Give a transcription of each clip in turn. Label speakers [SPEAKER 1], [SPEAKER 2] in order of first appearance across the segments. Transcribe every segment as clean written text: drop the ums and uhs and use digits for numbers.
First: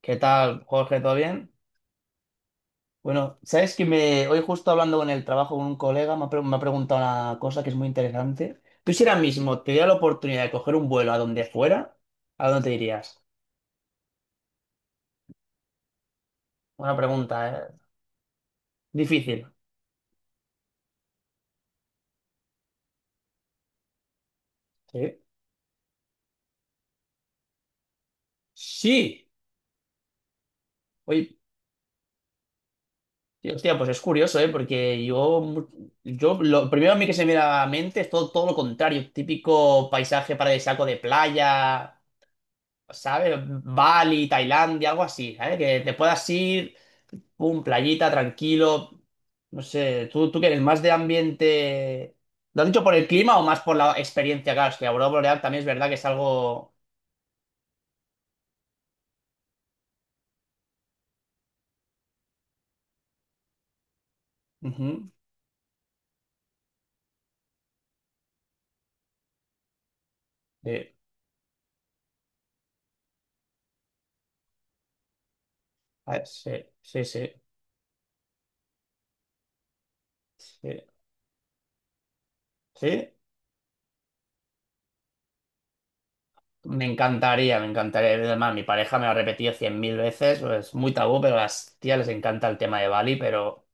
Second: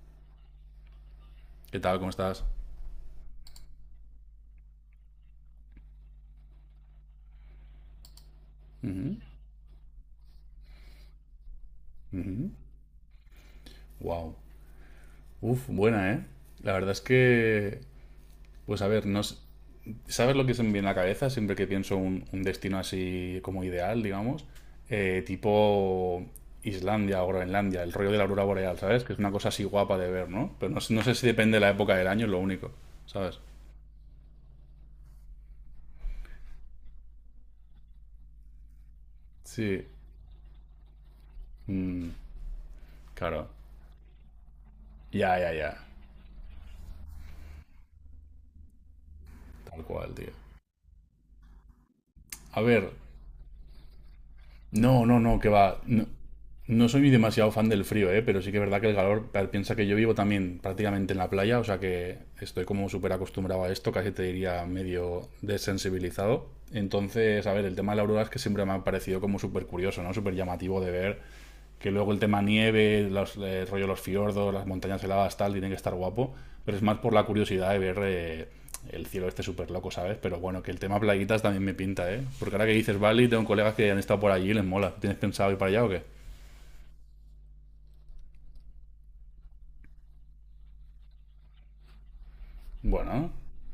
[SPEAKER 1] ¿Qué tal, Jorge? ¿Todo bien?
[SPEAKER 2] ¿Qué tal? ¿Cómo estás?
[SPEAKER 1] Bueno, sabes que hoy justo hablando con el trabajo con un colega me ha preguntado una cosa que es muy interesante. Tú, si
[SPEAKER 2] Ujú,
[SPEAKER 1] ahora mismo te diera la oportunidad de coger un vuelo a donde fuera, ¿a
[SPEAKER 2] ujú.
[SPEAKER 1] dónde te irías?
[SPEAKER 2] Wow. Uf, buena, ¿eh? La verdad
[SPEAKER 1] Buena
[SPEAKER 2] es
[SPEAKER 1] pregunta, ¿eh?
[SPEAKER 2] que, pues a ver, no s-
[SPEAKER 1] Difícil.
[SPEAKER 2] ¿sabes lo que se me viene a la cabeza siempre que pienso un destino así como ideal, digamos?
[SPEAKER 1] Sí.
[SPEAKER 2] Tipo Islandia o Groenlandia, el rollo de la aurora boreal, ¿sabes? Que es
[SPEAKER 1] Sí.
[SPEAKER 2] una cosa así guapa de ver, ¿no? Pero no, no sé si
[SPEAKER 1] Oye,
[SPEAKER 2] depende de la época del año, es lo único, ¿sabes?
[SPEAKER 1] tío, hostia, pues es curioso, ¿eh? Porque yo lo primero a mí que se me viene a la mente es todo, todo lo contrario.
[SPEAKER 2] Sí,
[SPEAKER 1] Típico paisaje paradisíaco de playa, ¿sabes?
[SPEAKER 2] claro.
[SPEAKER 1] Bali, Tailandia, algo
[SPEAKER 2] Ya,
[SPEAKER 1] así,
[SPEAKER 2] ya,
[SPEAKER 1] ¿eh?
[SPEAKER 2] ya.
[SPEAKER 1] Que te puedas ir. Pum, playita, tranquilo. No
[SPEAKER 2] Tal
[SPEAKER 1] sé,
[SPEAKER 2] cual, tío.
[SPEAKER 1] ¿tú qué eres? ¿Más de ambiente?
[SPEAKER 2] A
[SPEAKER 1] ¿Lo has dicho
[SPEAKER 2] ver,
[SPEAKER 1] por el clima o más por la experiencia? Claro, es que la
[SPEAKER 2] no,
[SPEAKER 1] aurora
[SPEAKER 2] no, no,
[SPEAKER 1] boreal
[SPEAKER 2] que
[SPEAKER 1] también es
[SPEAKER 2] va.
[SPEAKER 1] verdad que es
[SPEAKER 2] No,
[SPEAKER 1] algo...
[SPEAKER 2] no soy demasiado fan del frío, ¿eh? Pero sí que es verdad que el calor, piensa que yo vivo también prácticamente en la playa, o sea que estoy como súper acostumbrado a esto, casi te diría
[SPEAKER 1] Ujú.
[SPEAKER 2] medio desensibilizado. Entonces, a ver, el tema de la aurora es que siempre me ha parecido como súper curioso, ¿no? Súper llamativo de
[SPEAKER 1] Sí,
[SPEAKER 2] ver que luego el tema nieve, los, rollo los fiordos, las montañas heladas, tal, tiene que estar
[SPEAKER 1] a ver,
[SPEAKER 2] guapo,
[SPEAKER 1] sí,
[SPEAKER 2] pero es más
[SPEAKER 1] sí,
[SPEAKER 2] por la
[SPEAKER 1] sí,
[SPEAKER 2] curiosidad de ver el cielo este súper loco, ¿sabes? Pero bueno, que el
[SPEAKER 1] sí,
[SPEAKER 2] tema plaguitas también me pinta, ¿eh? Porque ahora que dices
[SPEAKER 1] sí.
[SPEAKER 2] Bali, tengo colegas que han estado por allí y les mola. ¿Tienes pensado ir para allá o qué?
[SPEAKER 1] Me encantaría, me encantaría. Además, mi pareja me lo ha repetido cien mil veces. Es muy tabú, pero a las tías les encanta el tema de Bali,
[SPEAKER 2] Bueno,
[SPEAKER 1] pero...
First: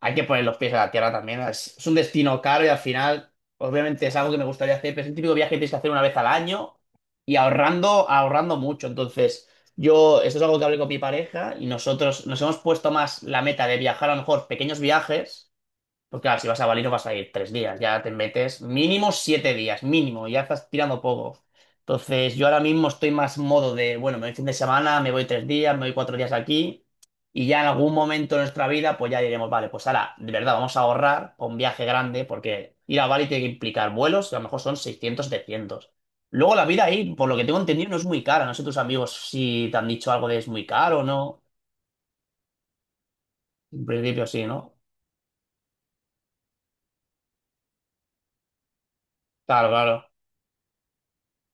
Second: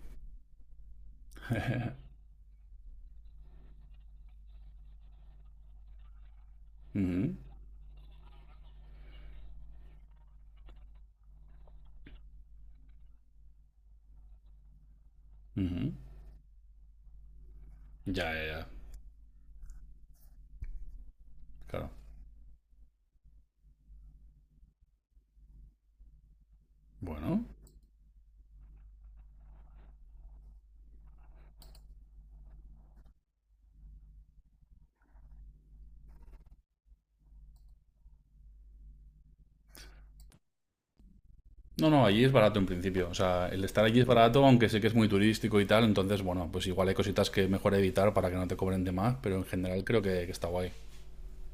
[SPEAKER 1] hay que poner los pies a la tierra también. Es un destino caro y al final, obviamente, es algo que me gustaría hacer, pero es el típico viaje que tienes que hacer una vez al año y
[SPEAKER 2] ujú,
[SPEAKER 1] ahorrando, ahorrando mucho. Entonces, yo, esto es algo que hablé con mi pareja y nosotros nos hemos puesto más la meta de viajar a lo mejor pequeños viajes.
[SPEAKER 2] ujú.
[SPEAKER 1] Porque claro, si vas a Bali no vas a ir 3 días, ya te
[SPEAKER 2] Ya, ya,
[SPEAKER 1] metes
[SPEAKER 2] ya,
[SPEAKER 1] mínimo 7 días, mínimo, ya estás tirando poco.
[SPEAKER 2] claro.
[SPEAKER 1] Entonces, yo ahora mismo estoy más modo de, bueno, me voy fin de semana, me voy 3 días, me voy 4 días aquí,
[SPEAKER 2] Bueno.
[SPEAKER 1] y ya en algún momento de nuestra vida, pues ya diremos, vale, pues ahora, de verdad, vamos a ahorrar para un viaje grande, porque ir a Bali tiene que implicar vuelos, que a lo mejor son 600 700. Luego la vida ahí, por lo que tengo entendido, no es muy cara. No sé, tus amigos si te han dicho algo de es muy caro o no.
[SPEAKER 2] No, no, allí es barato en principio. O sea, el estar
[SPEAKER 1] En
[SPEAKER 2] allí es
[SPEAKER 1] principio sí,
[SPEAKER 2] barato, aunque
[SPEAKER 1] ¿no?
[SPEAKER 2] sé que es muy turístico y tal. Entonces, bueno, pues igual hay cositas que mejor evitar para que no te cobren de más, pero en
[SPEAKER 1] Claro,
[SPEAKER 2] general creo
[SPEAKER 1] claro.
[SPEAKER 2] que está guay.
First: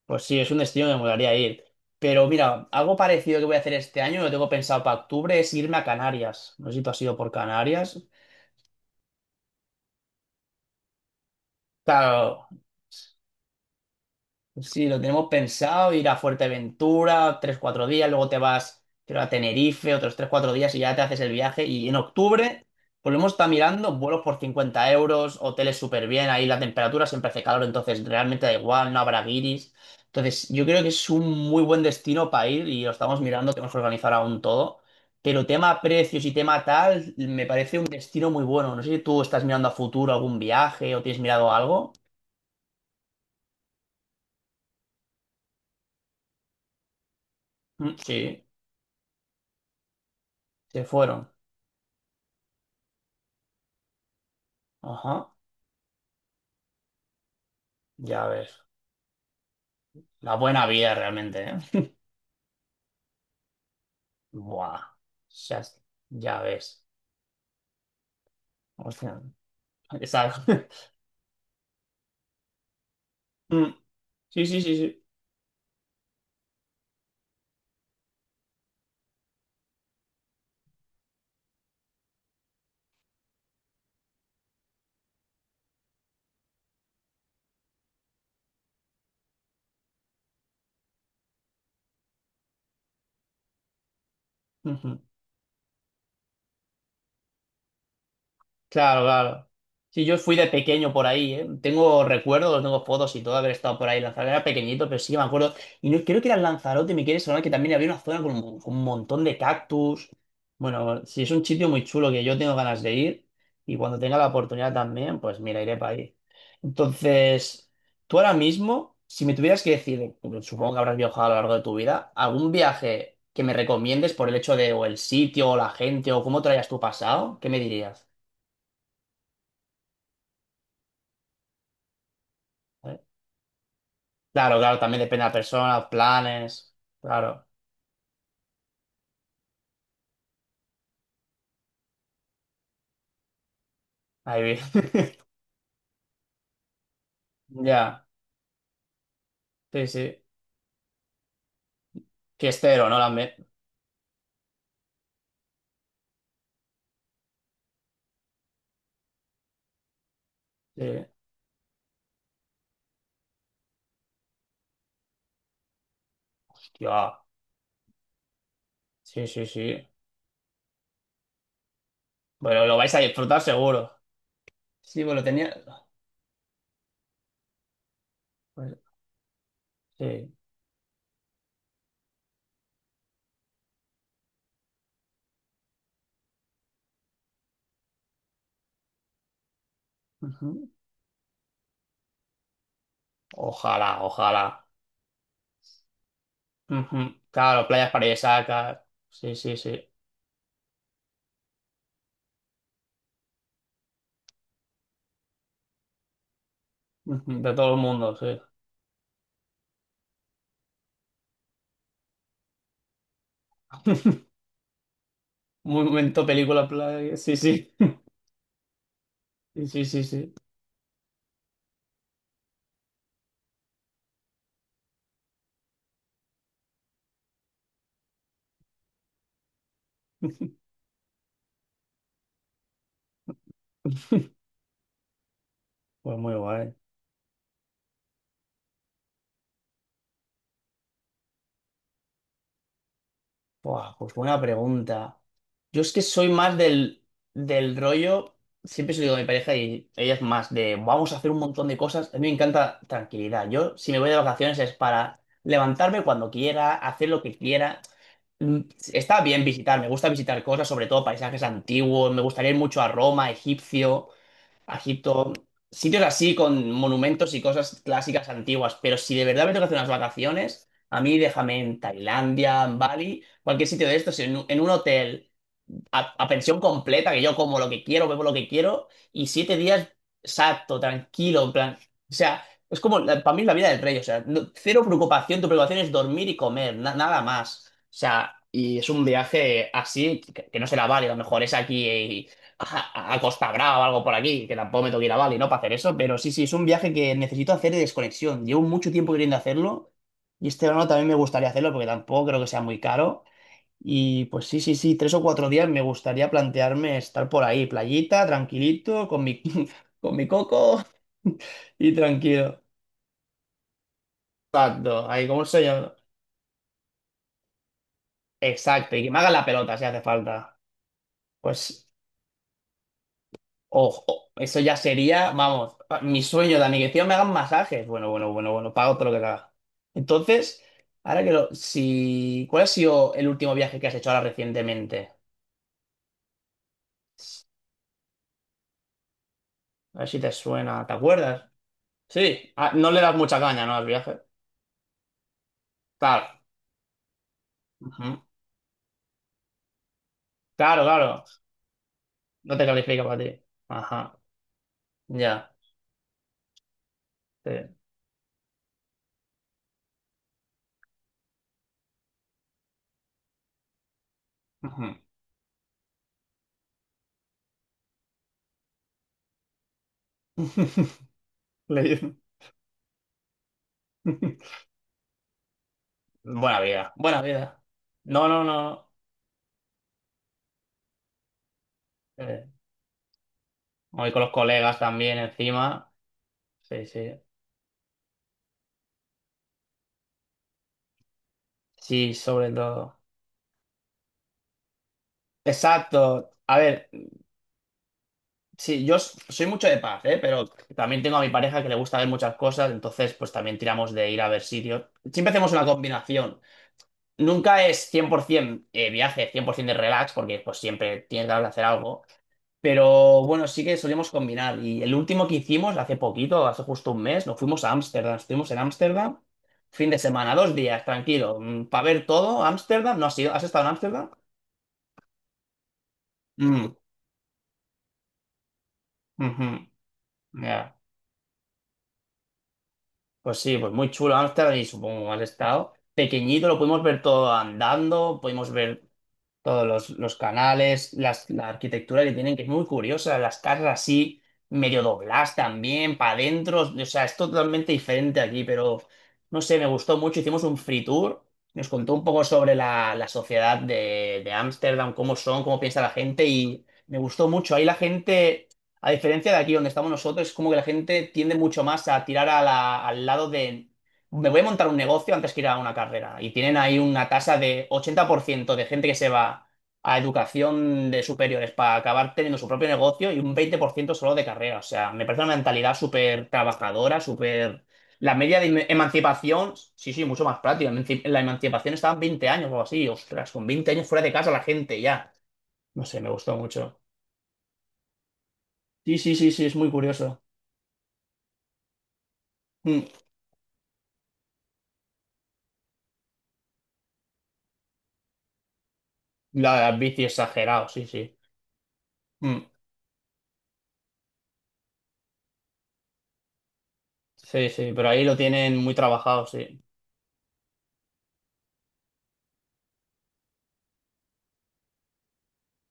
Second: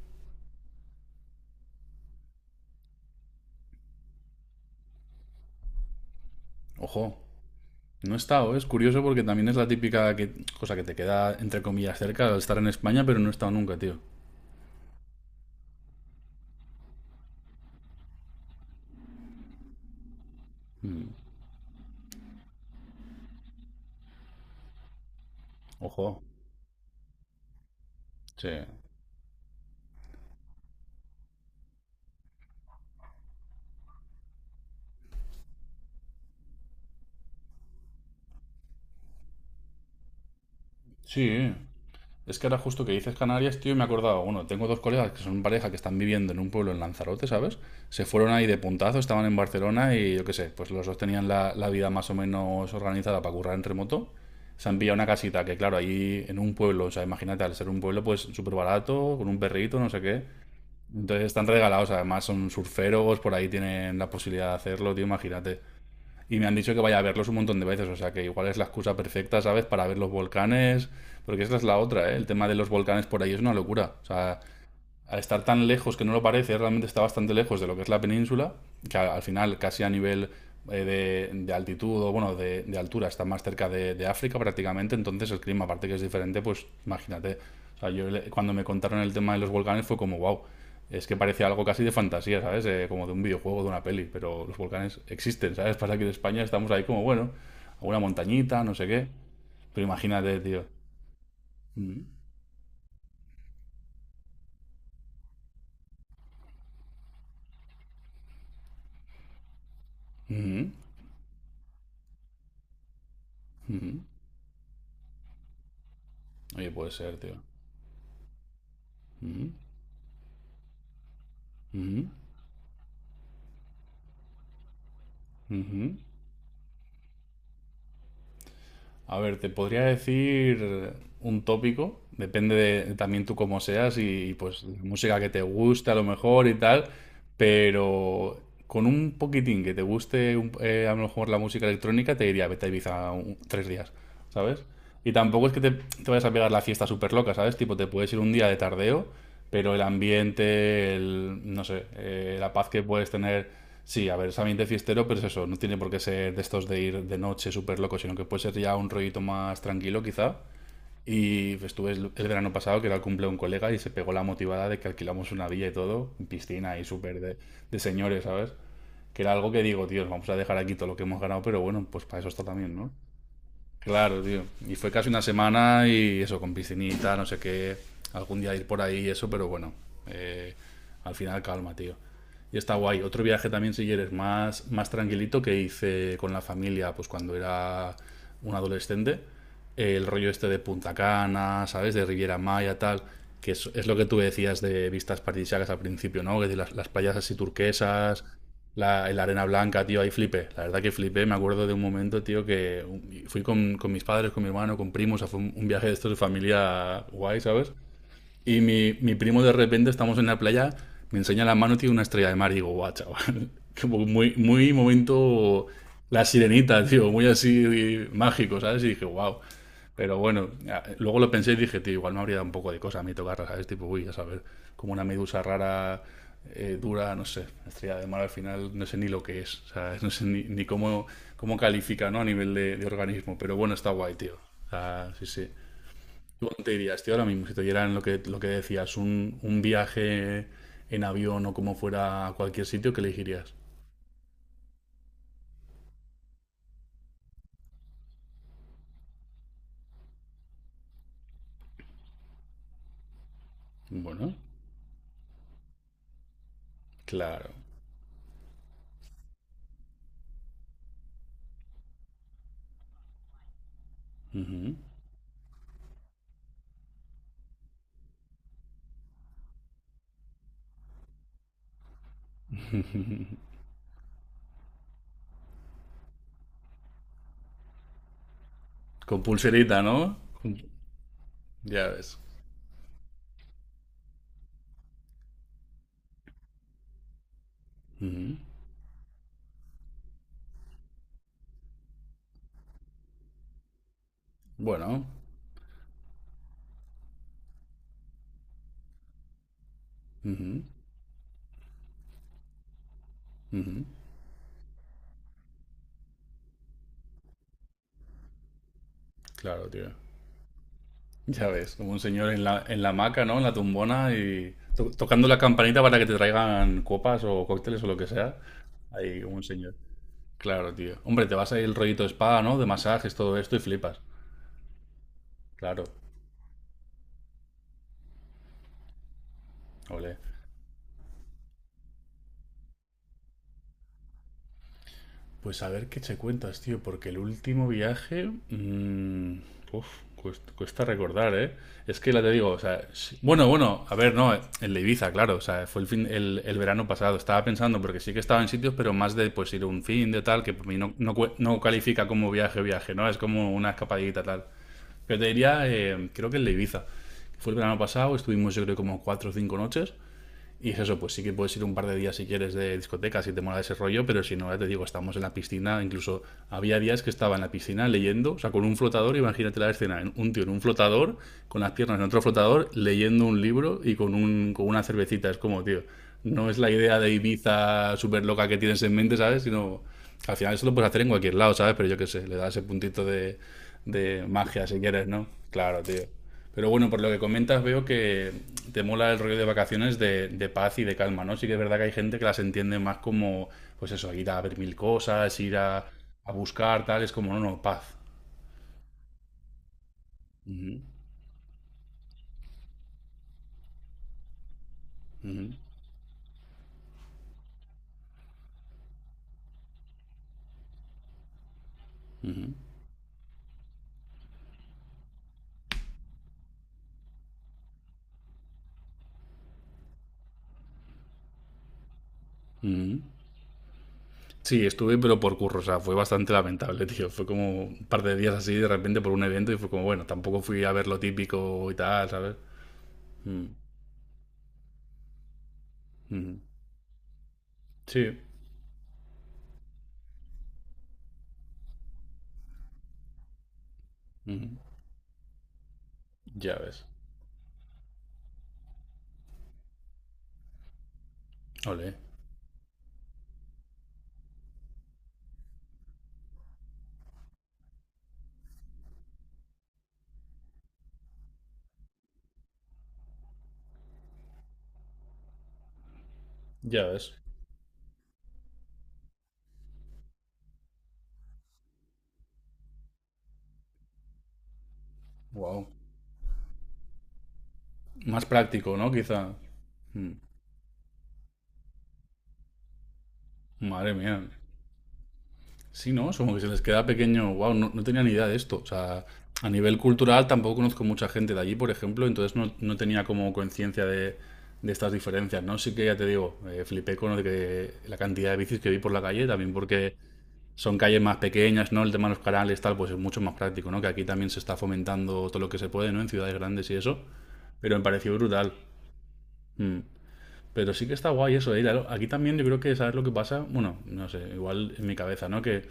[SPEAKER 1] Pues sí, es un destino que me molaría ir. Pero mira, algo parecido que voy a hacer este año, lo tengo pensado para octubre, es irme a Canarias. No sé si tú has
[SPEAKER 2] Ojo,
[SPEAKER 1] ido por Canarias.
[SPEAKER 2] no he estado, ¿eh? Es curioso porque también es la típica cosa que te queda, entre comillas, cerca al
[SPEAKER 1] Claro.
[SPEAKER 2] estar en España, pero no he estado nunca, tío.
[SPEAKER 1] Sí, lo tenemos pensado, ir a Fuerteventura, 3 4 días, luego te vas, creo, a Tenerife, otros 3 4 días y ya te haces el viaje. Y en octubre, volvemos. Hemos estado mirando vuelos por 50 euros, hoteles súper
[SPEAKER 2] Ojo.
[SPEAKER 1] bien, ahí la temperatura siempre hace calor, entonces realmente
[SPEAKER 2] Sí.
[SPEAKER 1] da igual, no habrá guiris. Entonces, yo creo que es un muy buen destino para ir y lo estamos mirando, tenemos que organizar aún todo. Pero tema precios y tema tal, me parece un destino muy bueno. No sé si tú estás mirando a futuro algún viaje o tienes
[SPEAKER 2] Sí.
[SPEAKER 1] mirado
[SPEAKER 2] ¿Eh?
[SPEAKER 1] algo.
[SPEAKER 2] Es que ahora justo que dices Canarias, tío, y me he acordado, bueno, tengo dos colegas que son pareja que están viviendo en un pueblo en Lanzarote, ¿sabes?
[SPEAKER 1] Mm.
[SPEAKER 2] Se fueron
[SPEAKER 1] Sí,
[SPEAKER 2] ahí de puntazo, estaban en Barcelona y yo qué sé, pues
[SPEAKER 1] se
[SPEAKER 2] los dos tenían
[SPEAKER 1] fueron.
[SPEAKER 2] la vida más o menos organizada para currar en remoto. Se han pillado una
[SPEAKER 1] Ajá.
[SPEAKER 2] casita que, claro, ahí en un pueblo, o sea, imagínate, al ser un pueblo, pues
[SPEAKER 1] Ya
[SPEAKER 2] súper
[SPEAKER 1] ves.
[SPEAKER 2] barato, con un perrito, no sé qué.
[SPEAKER 1] La buena vida
[SPEAKER 2] Entonces están
[SPEAKER 1] realmente,
[SPEAKER 2] regalados,
[SPEAKER 1] ¿eh?
[SPEAKER 2] además son surferos, por ahí tienen la posibilidad de
[SPEAKER 1] Buah.
[SPEAKER 2] hacerlo, tío,
[SPEAKER 1] Ya,
[SPEAKER 2] imagínate. Y
[SPEAKER 1] ya
[SPEAKER 2] me han dicho que
[SPEAKER 1] ves.
[SPEAKER 2] vaya a verlos un montón de veces, o sea que igual es la excusa
[SPEAKER 1] Hostia.
[SPEAKER 2] perfecta, ¿sabes? Para ver los
[SPEAKER 1] Esa-
[SPEAKER 2] volcanes, porque esta es la otra, ¿eh? El tema de los volcanes por ahí es una
[SPEAKER 1] Mm.
[SPEAKER 2] locura. O sea,
[SPEAKER 1] Sí, sí, sí, sí.
[SPEAKER 2] al estar tan lejos que no lo parece, realmente está bastante lejos de lo que es la península, que al final casi a nivel eh, de altitud o bueno, de altura está más cerca de, de África prácticamente, entonces el clima aparte que es diferente, pues imagínate, o sea, yo cuando me contaron el tema de los volcanes fue como, wow, es que parece algo casi de fantasía, ¿sabes? Como de un videojuego, de una peli, pero los volcanes
[SPEAKER 1] Ujú.
[SPEAKER 2] existen, ¿sabes? Pasa que en España estamos ahí como, bueno, a una montañita, no sé
[SPEAKER 1] Claro,
[SPEAKER 2] qué,
[SPEAKER 1] claro.
[SPEAKER 2] pero
[SPEAKER 1] Sí, yo fui
[SPEAKER 2] imagínate,
[SPEAKER 1] de
[SPEAKER 2] tío.
[SPEAKER 1] pequeño por ahí, ¿eh?
[SPEAKER 2] Mm
[SPEAKER 1] Tengo recuerdos, tengo fotos y todo de haber estado por ahí. Lanzarote era pequeñito, pero sí me acuerdo. Y no, creo que era Lanzarote, me quiere sonar que también había una zona con un montón de cactus.
[SPEAKER 2] -hmm,
[SPEAKER 1] Bueno, sí, es un sitio muy chulo que yo tengo ganas de ir. Y
[SPEAKER 2] mm -hmm.
[SPEAKER 1] cuando tenga la oportunidad también, pues mira, iré para ahí.
[SPEAKER 2] Oye, puede ser, tío.
[SPEAKER 1] Entonces, tú ahora mismo, si me
[SPEAKER 2] Mm
[SPEAKER 1] tuvieras que decir, supongo que habrás viajado a lo largo de tu
[SPEAKER 2] -hmm.
[SPEAKER 1] vida, algún viaje que me recomiendes por el hecho de, o el sitio, o la
[SPEAKER 2] Ujú.
[SPEAKER 1] gente, o cómo te lo hayas tú pasado, ¿qué me dirías?
[SPEAKER 2] A ver, te podría decir un tópico, depende de también tú cómo seas y,
[SPEAKER 1] Claro,
[SPEAKER 2] pues
[SPEAKER 1] claro, también
[SPEAKER 2] música
[SPEAKER 1] depende de
[SPEAKER 2] que
[SPEAKER 1] la
[SPEAKER 2] te
[SPEAKER 1] persona,
[SPEAKER 2] guste a lo mejor y
[SPEAKER 1] planes.
[SPEAKER 2] tal,
[SPEAKER 1] Claro,
[SPEAKER 2] pero con un poquitín que te guste a lo mejor la música electrónica te diría vete a Ibiza 3 días.
[SPEAKER 1] ahí vi.
[SPEAKER 2] ¿Sabes? Y tampoco es que te vayas a pegar la fiesta súper loca, ¿sabes? Tipo, te
[SPEAKER 1] Ya,
[SPEAKER 2] puedes ir un día de tardeo, pero el
[SPEAKER 1] sí, sí.
[SPEAKER 2] ambiente, el, no sé, la paz que
[SPEAKER 1] Fiestero, ¿no?
[SPEAKER 2] puedes
[SPEAKER 1] También.
[SPEAKER 2] tener, sí, a ver, es ambiente fiestero, pero es eso, no tiene por qué ser de estos de ir de noche súper loco, sino que puede ser ya un rollito más tranquilo quizá.
[SPEAKER 1] Sí.
[SPEAKER 2] Y pues, estuve el verano pasado, que era el cumple de un colega, y se pegó la motivada de que alquilamos una villa y todo, piscina y súper
[SPEAKER 1] Ya,
[SPEAKER 2] de, señores, ¿sabes? Que
[SPEAKER 1] sí,
[SPEAKER 2] era
[SPEAKER 1] sí,
[SPEAKER 2] algo que digo,
[SPEAKER 1] sí.
[SPEAKER 2] tío, vamos a dejar aquí todo lo que hemos ganado, pero bueno, pues para eso está
[SPEAKER 1] Bueno,
[SPEAKER 2] también,
[SPEAKER 1] lo
[SPEAKER 2] ¿no?
[SPEAKER 1] vais a disfrutar seguro.
[SPEAKER 2] Claro, tío. Y fue
[SPEAKER 1] Sí,
[SPEAKER 2] casi una
[SPEAKER 1] bueno, tenía.
[SPEAKER 2] semana y eso, con piscinita, no sé qué. Algún día ir
[SPEAKER 1] Pues,
[SPEAKER 2] por ahí y eso, pero bueno.
[SPEAKER 1] sí.
[SPEAKER 2] eh, Al final calma, tío. Y está guay. Otro viaje también, si quieres, más, más tranquilito que hice con la familia, pues cuando era un adolescente. El rollo este de
[SPEAKER 1] Ujú.
[SPEAKER 2] Punta Cana, ¿sabes? De Riviera Maya, tal. Que es lo
[SPEAKER 1] Ojalá,
[SPEAKER 2] que tú decías
[SPEAKER 1] ojalá.
[SPEAKER 2] de vistas paradisíacas al principio, ¿no? Que de las playas
[SPEAKER 1] Ujú.
[SPEAKER 2] así
[SPEAKER 1] Claro, playas
[SPEAKER 2] turquesas,
[SPEAKER 1] paradisíacas.
[SPEAKER 2] la
[SPEAKER 1] Sí,
[SPEAKER 2] arena
[SPEAKER 1] sí,
[SPEAKER 2] blanca,
[SPEAKER 1] sí.
[SPEAKER 2] tío, ahí flipé. La verdad que flipé. Me acuerdo de un momento, tío, que fui con mis padres, con mi hermano, con primos. O sea, fue un viaje de estos de familia guay,
[SPEAKER 1] Ujú. De
[SPEAKER 2] ¿sabes?
[SPEAKER 1] todo el mundo, sí.
[SPEAKER 2] Y mi primo de repente, estamos en la playa, me enseña la mano y tiene una estrella de mar. Y digo, guau, chaval. Como muy, muy momento la
[SPEAKER 1] Momento, película,
[SPEAKER 2] sirenita, tío,
[SPEAKER 1] playa.
[SPEAKER 2] muy
[SPEAKER 1] Sí, sí.
[SPEAKER 2] así mágico, ¿sabes? Y dije, wow.
[SPEAKER 1] Sí, sí, sí,
[SPEAKER 2] Pero
[SPEAKER 1] sí.
[SPEAKER 2] bueno, ya, luego lo pensé y dije, tío, igual me habría dado un poco de cosa a mí tocarla, ¿sabes? Tipo, uy, a saber, como una medusa rara, dura, no sé, estrella de mar al final, no sé ni lo que es, ¿sabes? No sé ni, ni cómo, cómo califica, ¿no? A nivel de, organismo, pero bueno, está guay, tío. O sea, sí, sí.
[SPEAKER 1] Pues muy
[SPEAKER 2] ¿Tú dónde te
[SPEAKER 1] guay.
[SPEAKER 2] dirías, tío, ahora mismo? Si te dieran lo que decías, un viaje en avión o como fuera a cualquier sitio, ¿qué elegirías?
[SPEAKER 1] Buah, pues buena pregunta. Yo es que soy más del rollo, siempre se lo digo a mi pareja y ella es más de vamos a hacer un montón de cosas. A mí me encanta tranquilidad. Yo, si me voy de
[SPEAKER 2] Bueno,
[SPEAKER 1] vacaciones es para levantarme cuando quiera, hacer lo que
[SPEAKER 2] claro.
[SPEAKER 1] quiera. Mm. Está bien visitar, me gusta visitar cosas, sobre todo paisajes antiguos, me gustaría ir mucho a Roma, egipcio.
[SPEAKER 2] Ujú.
[SPEAKER 1] Egipto, sitios así con monumentos y cosas clásicas antiguas, pero si de verdad me tengo que hacer unas vacaciones, a mí déjame en Tailandia, en Bali, cualquier sitio de estos, en un hotel a pensión completa, que yo como lo que quiero, bebo lo que quiero,
[SPEAKER 2] Con
[SPEAKER 1] y siete
[SPEAKER 2] pulserita,
[SPEAKER 1] días
[SPEAKER 2] ¿no?
[SPEAKER 1] exacto, tranquilo, en plan.
[SPEAKER 2] Ya
[SPEAKER 1] O
[SPEAKER 2] ves.
[SPEAKER 1] sea, es como para mí la vida del rey, o sea, no- cero preocupación, tu preocupación es dormir y comer, nada más. O sea,
[SPEAKER 2] Ujú.
[SPEAKER 1] y es un viaje así que no será Bali, a lo mejor es aquí, a Costa Brava o algo por aquí, que tampoco me tengo que
[SPEAKER 2] Bueno.
[SPEAKER 1] ir a Bali, ¿no? Para hacer eso, pero sí, sí, es un viaje que necesito hacer de desconexión. Llevo mucho tiempo queriendo hacerlo. Y
[SPEAKER 2] Ujú,
[SPEAKER 1] este verano también me gustaría hacerlo porque tampoco creo que sea muy caro.
[SPEAKER 2] ujú.
[SPEAKER 1] Y pues sí, sí, sí, 3 o 4 días me gustaría plantearme estar por ahí, playita, tranquilito, con mi,
[SPEAKER 2] Claro, tío.
[SPEAKER 1] con mi coco
[SPEAKER 2] Ya ves, como
[SPEAKER 1] y
[SPEAKER 2] un señor en
[SPEAKER 1] tranquilo.
[SPEAKER 2] la, hamaca, ¿no? En la tumbona y
[SPEAKER 1] Exacto,
[SPEAKER 2] tocando
[SPEAKER 1] ahí,
[SPEAKER 2] la
[SPEAKER 1] ¿cómo se
[SPEAKER 2] campanita
[SPEAKER 1] llama?
[SPEAKER 2] para que te traigan copas o cócteles o lo que sea.
[SPEAKER 1] Exacto, y que me
[SPEAKER 2] Ahí,
[SPEAKER 1] haga
[SPEAKER 2] como un
[SPEAKER 1] la
[SPEAKER 2] señor.
[SPEAKER 1] pelota si hace falta.
[SPEAKER 2] Claro, tío. Hombre, te vas ahí el
[SPEAKER 1] Pues,
[SPEAKER 2] rollito spa, ¿no? De masajes, todo esto y flipas.
[SPEAKER 1] ojo, eso ya sería, vamos,
[SPEAKER 2] Claro.
[SPEAKER 1] mi sueño, Dani, que me hagan masajes. Bueno, bueno, bueno, bueno, pago todo lo que haga.
[SPEAKER 2] Ole.
[SPEAKER 1] Entonces, ahora que lo, si, ¿cuál ha sido el último viaje que has hecho ahora recientemente?
[SPEAKER 2] Pues a ver qué te cuentas, tío, porque el último viaje. Uf,
[SPEAKER 1] A ver si te
[SPEAKER 2] cuesta
[SPEAKER 1] suena, ¿te
[SPEAKER 2] recordar,
[SPEAKER 1] acuerdas?
[SPEAKER 2] ¿eh? Es que la te digo,
[SPEAKER 1] Sí.
[SPEAKER 2] o
[SPEAKER 1] Ah,
[SPEAKER 2] sea.
[SPEAKER 1] no le das mucha
[SPEAKER 2] Bueno,
[SPEAKER 1] caña, ¿no?
[SPEAKER 2] bueno,
[SPEAKER 1] Al
[SPEAKER 2] a ver,
[SPEAKER 1] viaje.
[SPEAKER 2] no, el de Ibiza, claro, o sea, fue el, fin,
[SPEAKER 1] Claro.
[SPEAKER 2] el, el verano pasado. Estaba pensando, porque sí que
[SPEAKER 1] Ujú.
[SPEAKER 2] estaba en sitios, pero más de pues ir un fin de tal, que para mí
[SPEAKER 1] Claro,
[SPEAKER 2] no, no,
[SPEAKER 1] claro.
[SPEAKER 2] no califica como
[SPEAKER 1] No
[SPEAKER 2] viaje,
[SPEAKER 1] te
[SPEAKER 2] viaje,
[SPEAKER 1] califica
[SPEAKER 2] ¿no? Es
[SPEAKER 1] para ti.
[SPEAKER 2] como una
[SPEAKER 1] Ajá.
[SPEAKER 2] escapadita tal. Pero te
[SPEAKER 1] Ya.
[SPEAKER 2] diría, creo que el de Ibiza. Fue
[SPEAKER 1] Sí.
[SPEAKER 2] el verano pasado, estuvimos yo creo como 4 o 5 noches. Y es eso, pues sí que puedes ir un par de días si quieres de discoteca, si te mola ese rollo, pero si no, ya te digo,
[SPEAKER 1] Ujú.
[SPEAKER 2] estamos en la piscina, incluso había días que estaba en la piscina leyendo, o sea, con un flotador, imagínate la escena, un tío en un flotador, con las piernas en
[SPEAKER 1] Le-
[SPEAKER 2] otro flotador, leyendo un libro y con, con una cervecita, es como, tío, no es
[SPEAKER 1] Buena
[SPEAKER 2] la
[SPEAKER 1] vida.
[SPEAKER 2] idea de
[SPEAKER 1] Buena vida.
[SPEAKER 2] Ibiza súper
[SPEAKER 1] No, no,
[SPEAKER 2] loca que tienes
[SPEAKER 1] no.
[SPEAKER 2] en mente, ¿sabes? Sino, al final eso lo puedes hacer en cualquier lado, ¿sabes? Pero yo qué sé, le
[SPEAKER 1] Eh,
[SPEAKER 2] da ese puntito de,
[SPEAKER 1] voy con los
[SPEAKER 2] magia si
[SPEAKER 1] colegas
[SPEAKER 2] quieres,
[SPEAKER 1] también
[SPEAKER 2] ¿no? Claro,
[SPEAKER 1] encima.
[SPEAKER 2] tío. Pero
[SPEAKER 1] Sí,
[SPEAKER 2] bueno, por lo
[SPEAKER 1] sí.
[SPEAKER 2] que comentas, veo que te mola el rollo de vacaciones de, paz y de calma, ¿no? Sí que es verdad que hay
[SPEAKER 1] Sí,
[SPEAKER 2] gente que las
[SPEAKER 1] sobre
[SPEAKER 2] entiende más
[SPEAKER 1] todo.
[SPEAKER 2] como, pues eso, ir a ver mil cosas, ir a,
[SPEAKER 1] Exacto. A
[SPEAKER 2] buscar,
[SPEAKER 1] ver,
[SPEAKER 2] tal, es como, no, no, paz.
[SPEAKER 1] sí, yo soy mucho de paz, ¿eh? Pero
[SPEAKER 2] Ujú,
[SPEAKER 1] también tengo a mi pareja que le gusta ver muchas cosas, entonces pues también tiramos de ir a ver sitios. Siempre
[SPEAKER 2] ujú,
[SPEAKER 1] hacemos una combinación. Nunca es 100% viaje, 100% de relax, porque pues siempre tienes que hacer algo.
[SPEAKER 2] ujú,
[SPEAKER 1] Pero bueno, sí que solíamos combinar. Y el último que hicimos, hace poquito, hace justo 1 mes, nos fuimos a Ámsterdam. Estuvimos en Ámsterdam, fin de semana, 2 días, tranquilo, para ver todo.
[SPEAKER 2] ujú.
[SPEAKER 1] Ámsterdam, ¿no has ido? ¿Has estado en Ámsterdam?
[SPEAKER 2] Sí, estuve, pero por curro, o sea, fue bastante
[SPEAKER 1] Mm,
[SPEAKER 2] lamentable, tío. Fue como un par de días así, de repente, por un
[SPEAKER 1] ujú,
[SPEAKER 2] evento, y fue como, bueno, tampoco fui a
[SPEAKER 1] ya.
[SPEAKER 2] ver lo típico y tal, ¿sabes?
[SPEAKER 1] Pues
[SPEAKER 2] Mm,
[SPEAKER 1] sí, pues muy chulo Ámsterdam y supongo que has estado.
[SPEAKER 2] ujú.
[SPEAKER 1] Pequeñito, lo pudimos ver todo
[SPEAKER 2] Sí,
[SPEAKER 1] andando, pudimos ver todos los canales, la arquitectura que tienen, que es muy curiosa, las casas así,
[SPEAKER 2] ujú.
[SPEAKER 1] medio dobladas también, para
[SPEAKER 2] Ya
[SPEAKER 1] adentro,
[SPEAKER 2] ves.
[SPEAKER 1] o sea, es totalmente diferente aquí, pero no sé, me gustó mucho, hicimos un free tour, nos
[SPEAKER 2] Ole,
[SPEAKER 1] contó un poco sobre la sociedad de Ámsterdam, cómo son, cómo piensa la gente, y me gustó mucho, ahí la gente... A diferencia de aquí donde estamos nosotros, es como que la gente tiende mucho más a tirar a al lado de me voy a montar un negocio antes que ir a una carrera. Y tienen ahí
[SPEAKER 2] ya
[SPEAKER 1] una
[SPEAKER 2] ves.
[SPEAKER 1] tasa de 80% de gente que se va a educación de superiores para acabar teniendo su propio negocio y un 20% solo de carrera. O sea, me parece una
[SPEAKER 2] Wow.
[SPEAKER 1] mentalidad súper trabajadora, súper... la
[SPEAKER 2] Más
[SPEAKER 1] media de
[SPEAKER 2] práctico, ¿no? Quizá.
[SPEAKER 1] emancipación, sí, sí,
[SPEAKER 2] Mm,
[SPEAKER 1] mucho más práctica. La emancipación estaba en 20 años o algo así. Ostras, con 20 años
[SPEAKER 2] madre
[SPEAKER 1] fuera de
[SPEAKER 2] mía.
[SPEAKER 1] casa la gente ya. No
[SPEAKER 2] Sí,
[SPEAKER 1] sé,
[SPEAKER 2] ¿no?
[SPEAKER 1] me
[SPEAKER 2] Es como
[SPEAKER 1] gustó
[SPEAKER 2] que se les
[SPEAKER 1] mucho.
[SPEAKER 2] queda pequeño. Wow, no, no tenía ni idea de esto. O
[SPEAKER 1] Sí,
[SPEAKER 2] sea,
[SPEAKER 1] sí, sí, sí,
[SPEAKER 2] a
[SPEAKER 1] es muy
[SPEAKER 2] nivel
[SPEAKER 1] curioso.
[SPEAKER 2] cultural tampoco conozco mucha gente de allí, por ejemplo, entonces no, no
[SPEAKER 1] Mm.
[SPEAKER 2] tenía como conciencia de, estas diferencias, ¿no? Sí que ya te digo, flipé con lo de que la cantidad de bicis que vi por la calle, también
[SPEAKER 1] La
[SPEAKER 2] porque
[SPEAKER 1] bici exagerado,
[SPEAKER 2] son
[SPEAKER 1] sí,
[SPEAKER 2] calles
[SPEAKER 1] sí.
[SPEAKER 2] más pequeñas, ¿no? El tema de los
[SPEAKER 1] Mm.
[SPEAKER 2] canales, tal, pues es mucho más práctico, ¿no? Que aquí también se está fomentando todo lo que se puede, ¿no? En ciudades grandes y eso.
[SPEAKER 1] Sí, sí,
[SPEAKER 2] Pero me
[SPEAKER 1] pero ahí
[SPEAKER 2] pareció
[SPEAKER 1] lo
[SPEAKER 2] brutal.
[SPEAKER 1] tienen muy trabajado, sí.
[SPEAKER 2] Mm. Pero sí que está guay eso, ¿eh? Claro, aquí también yo creo que sabes lo que pasa, bueno, no sé, igual en mi cabeza, ¿no? Que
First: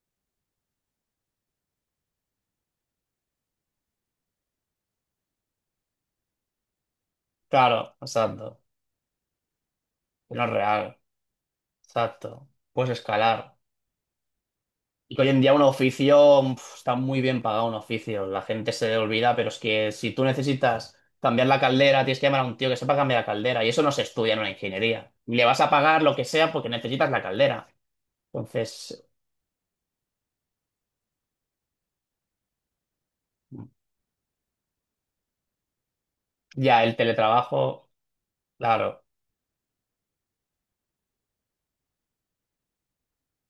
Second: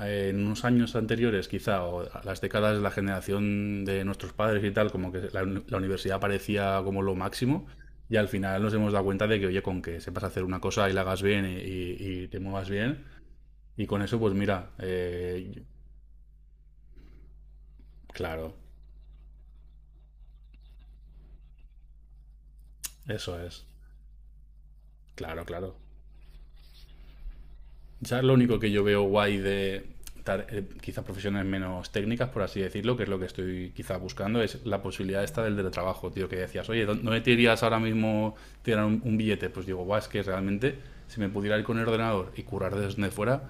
[SPEAKER 2] en unos años anteriores, quizá, o a las décadas de la generación de nuestros padres y tal, como que la, la universidad parecía como lo máximo,
[SPEAKER 1] Claro,
[SPEAKER 2] y al
[SPEAKER 1] exacto.
[SPEAKER 2] final nos hemos dado cuenta de que, oye, con que sepas hacer
[SPEAKER 1] No es
[SPEAKER 2] una cosa y
[SPEAKER 1] real.
[SPEAKER 2] la hagas bien y, y te
[SPEAKER 1] Exacto.
[SPEAKER 2] muevas
[SPEAKER 1] Puedes
[SPEAKER 2] bien,
[SPEAKER 1] escalar.
[SPEAKER 2] y con eso, pues mira,
[SPEAKER 1] Y que hoy en día un oficio mm, pf, está muy bien pagado un oficio. La
[SPEAKER 2] claro,
[SPEAKER 1] gente se olvida, pero es que si tú necesitas cambiar la caldera, tienes que llamar a un tío que sepa cambiar la
[SPEAKER 2] eso es,
[SPEAKER 1] caldera. Y eso no se estudia en una ingeniería.
[SPEAKER 2] claro,
[SPEAKER 1] Le vas a
[SPEAKER 2] claro.
[SPEAKER 1] pagar lo que sea porque necesitas la caldera.
[SPEAKER 2] Ya lo único que yo veo
[SPEAKER 1] Entonces,
[SPEAKER 2] guay de quizás profesiones menos técnicas, por así decirlo, que es lo que estoy quizás buscando, es la posibilidad esta del teletrabajo, tío, que decías,
[SPEAKER 1] ya
[SPEAKER 2] oye,
[SPEAKER 1] el
[SPEAKER 2] ¿dónde te irías ahora
[SPEAKER 1] teletrabajo,
[SPEAKER 2] mismo tirar un,
[SPEAKER 1] claro,
[SPEAKER 2] un billete? Pues digo, guau, es que realmente si me pudiera ir con el ordenador y curar desde fuera,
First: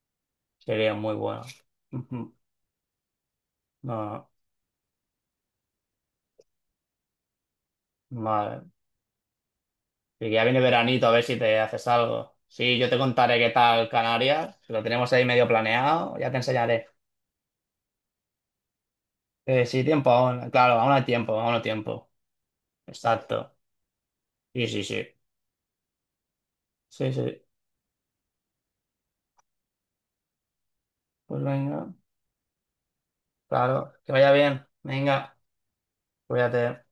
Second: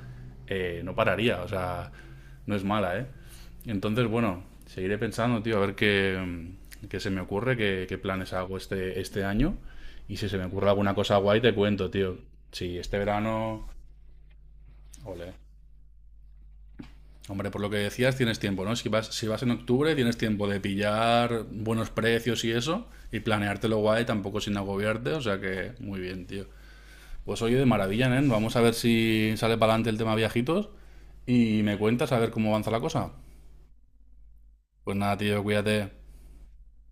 [SPEAKER 2] no
[SPEAKER 1] sería muy
[SPEAKER 2] pararía,
[SPEAKER 1] bueno.
[SPEAKER 2] o sea,
[SPEAKER 1] Ujú.
[SPEAKER 2] no es mala, ¿eh? Entonces,
[SPEAKER 1] No,
[SPEAKER 2] bueno, seguiré pensando, tío, a ver qué, qué se me ocurre, qué,
[SPEAKER 1] no,
[SPEAKER 2] planes hago
[SPEAKER 1] vale.
[SPEAKER 2] este año. Y
[SPEAKER 1] Y
[SPEAKER 2] si
[SPEAKER 1] que
[SPEAKER 2] se me
[SPEAKER 1] ya viene
[SPEAKER 2] ocurre alguna
[SPEAKER 1] veranito, a
[SPEAKER 2] cosa
[SPEAKER 1] ver si
[SPEAKER 2] guay, te
[SPEAKER 1] te haces
[SPEAKER 2] cuento, tío.
[SPEAKER 1] algo.
[SPEAKER 2] Si
[SPEAKER 1] Sí, yo
[SPEAKER 2] este
[SPEAKER 1] te contaré qué
[SPEAKER 2] verano...
[SPEAKER 1] tal Canarias. Lo tenemos ahí
[SPEAKER 2] Ole.
[SPEAKER 1] medio planeado, ya te enseñaré.
[SPEAKER 2] Hombre, por lo que decías, tienes tiempo, ¿no? Si vas, si vas en
[SPEAKER 1] Sí,
[SPEAKER 2] octubre,
[SPEAKER 1] tiempo
[SPEAKER 2] tienes tiempo
[SPEAKER 1] aún.
[SPEAKER 2] de
[SPEAKER 1] Claro, aún hay tiempo,
[SPEAKER 2] pillar
[SPEAKER 1] aún hay
[SPEAKER 2] buenos
[SPEAKER 1] tiempo.
[SPEAKER 2] precios y eso, y
[SPEAKER 1] Exacto.
[SPEAKER 2] planeártelo guay, tampoco sin
[SPEAKER 1] Sí, sí, sí.
[SPEAKER 2] agobiarte, o sea que muy bien, tío.
[SPEAKER 1] Sí,
[SPEAKER 2] Pues
[SPEAKER 1] sí.
[SPEAKER 2] oye, de maravilla, ¿eh? Vamos a ver si sale para adelante el tema viajitos
[SPEAKER 1] Pues
[SPEAKER 2] y me
[SPEAKER 1] venga,
[SPEAKER 2] cuentas a ver cómo avanza la cosa.
[SPEAKER 1] claro. Que vaya bien.
[SPEAKER 2] Pues nada,
[SPEAKER 1] Venga,
[SPEAKER 2] tío, cuídate.
[SPEAKER 1] cuídate.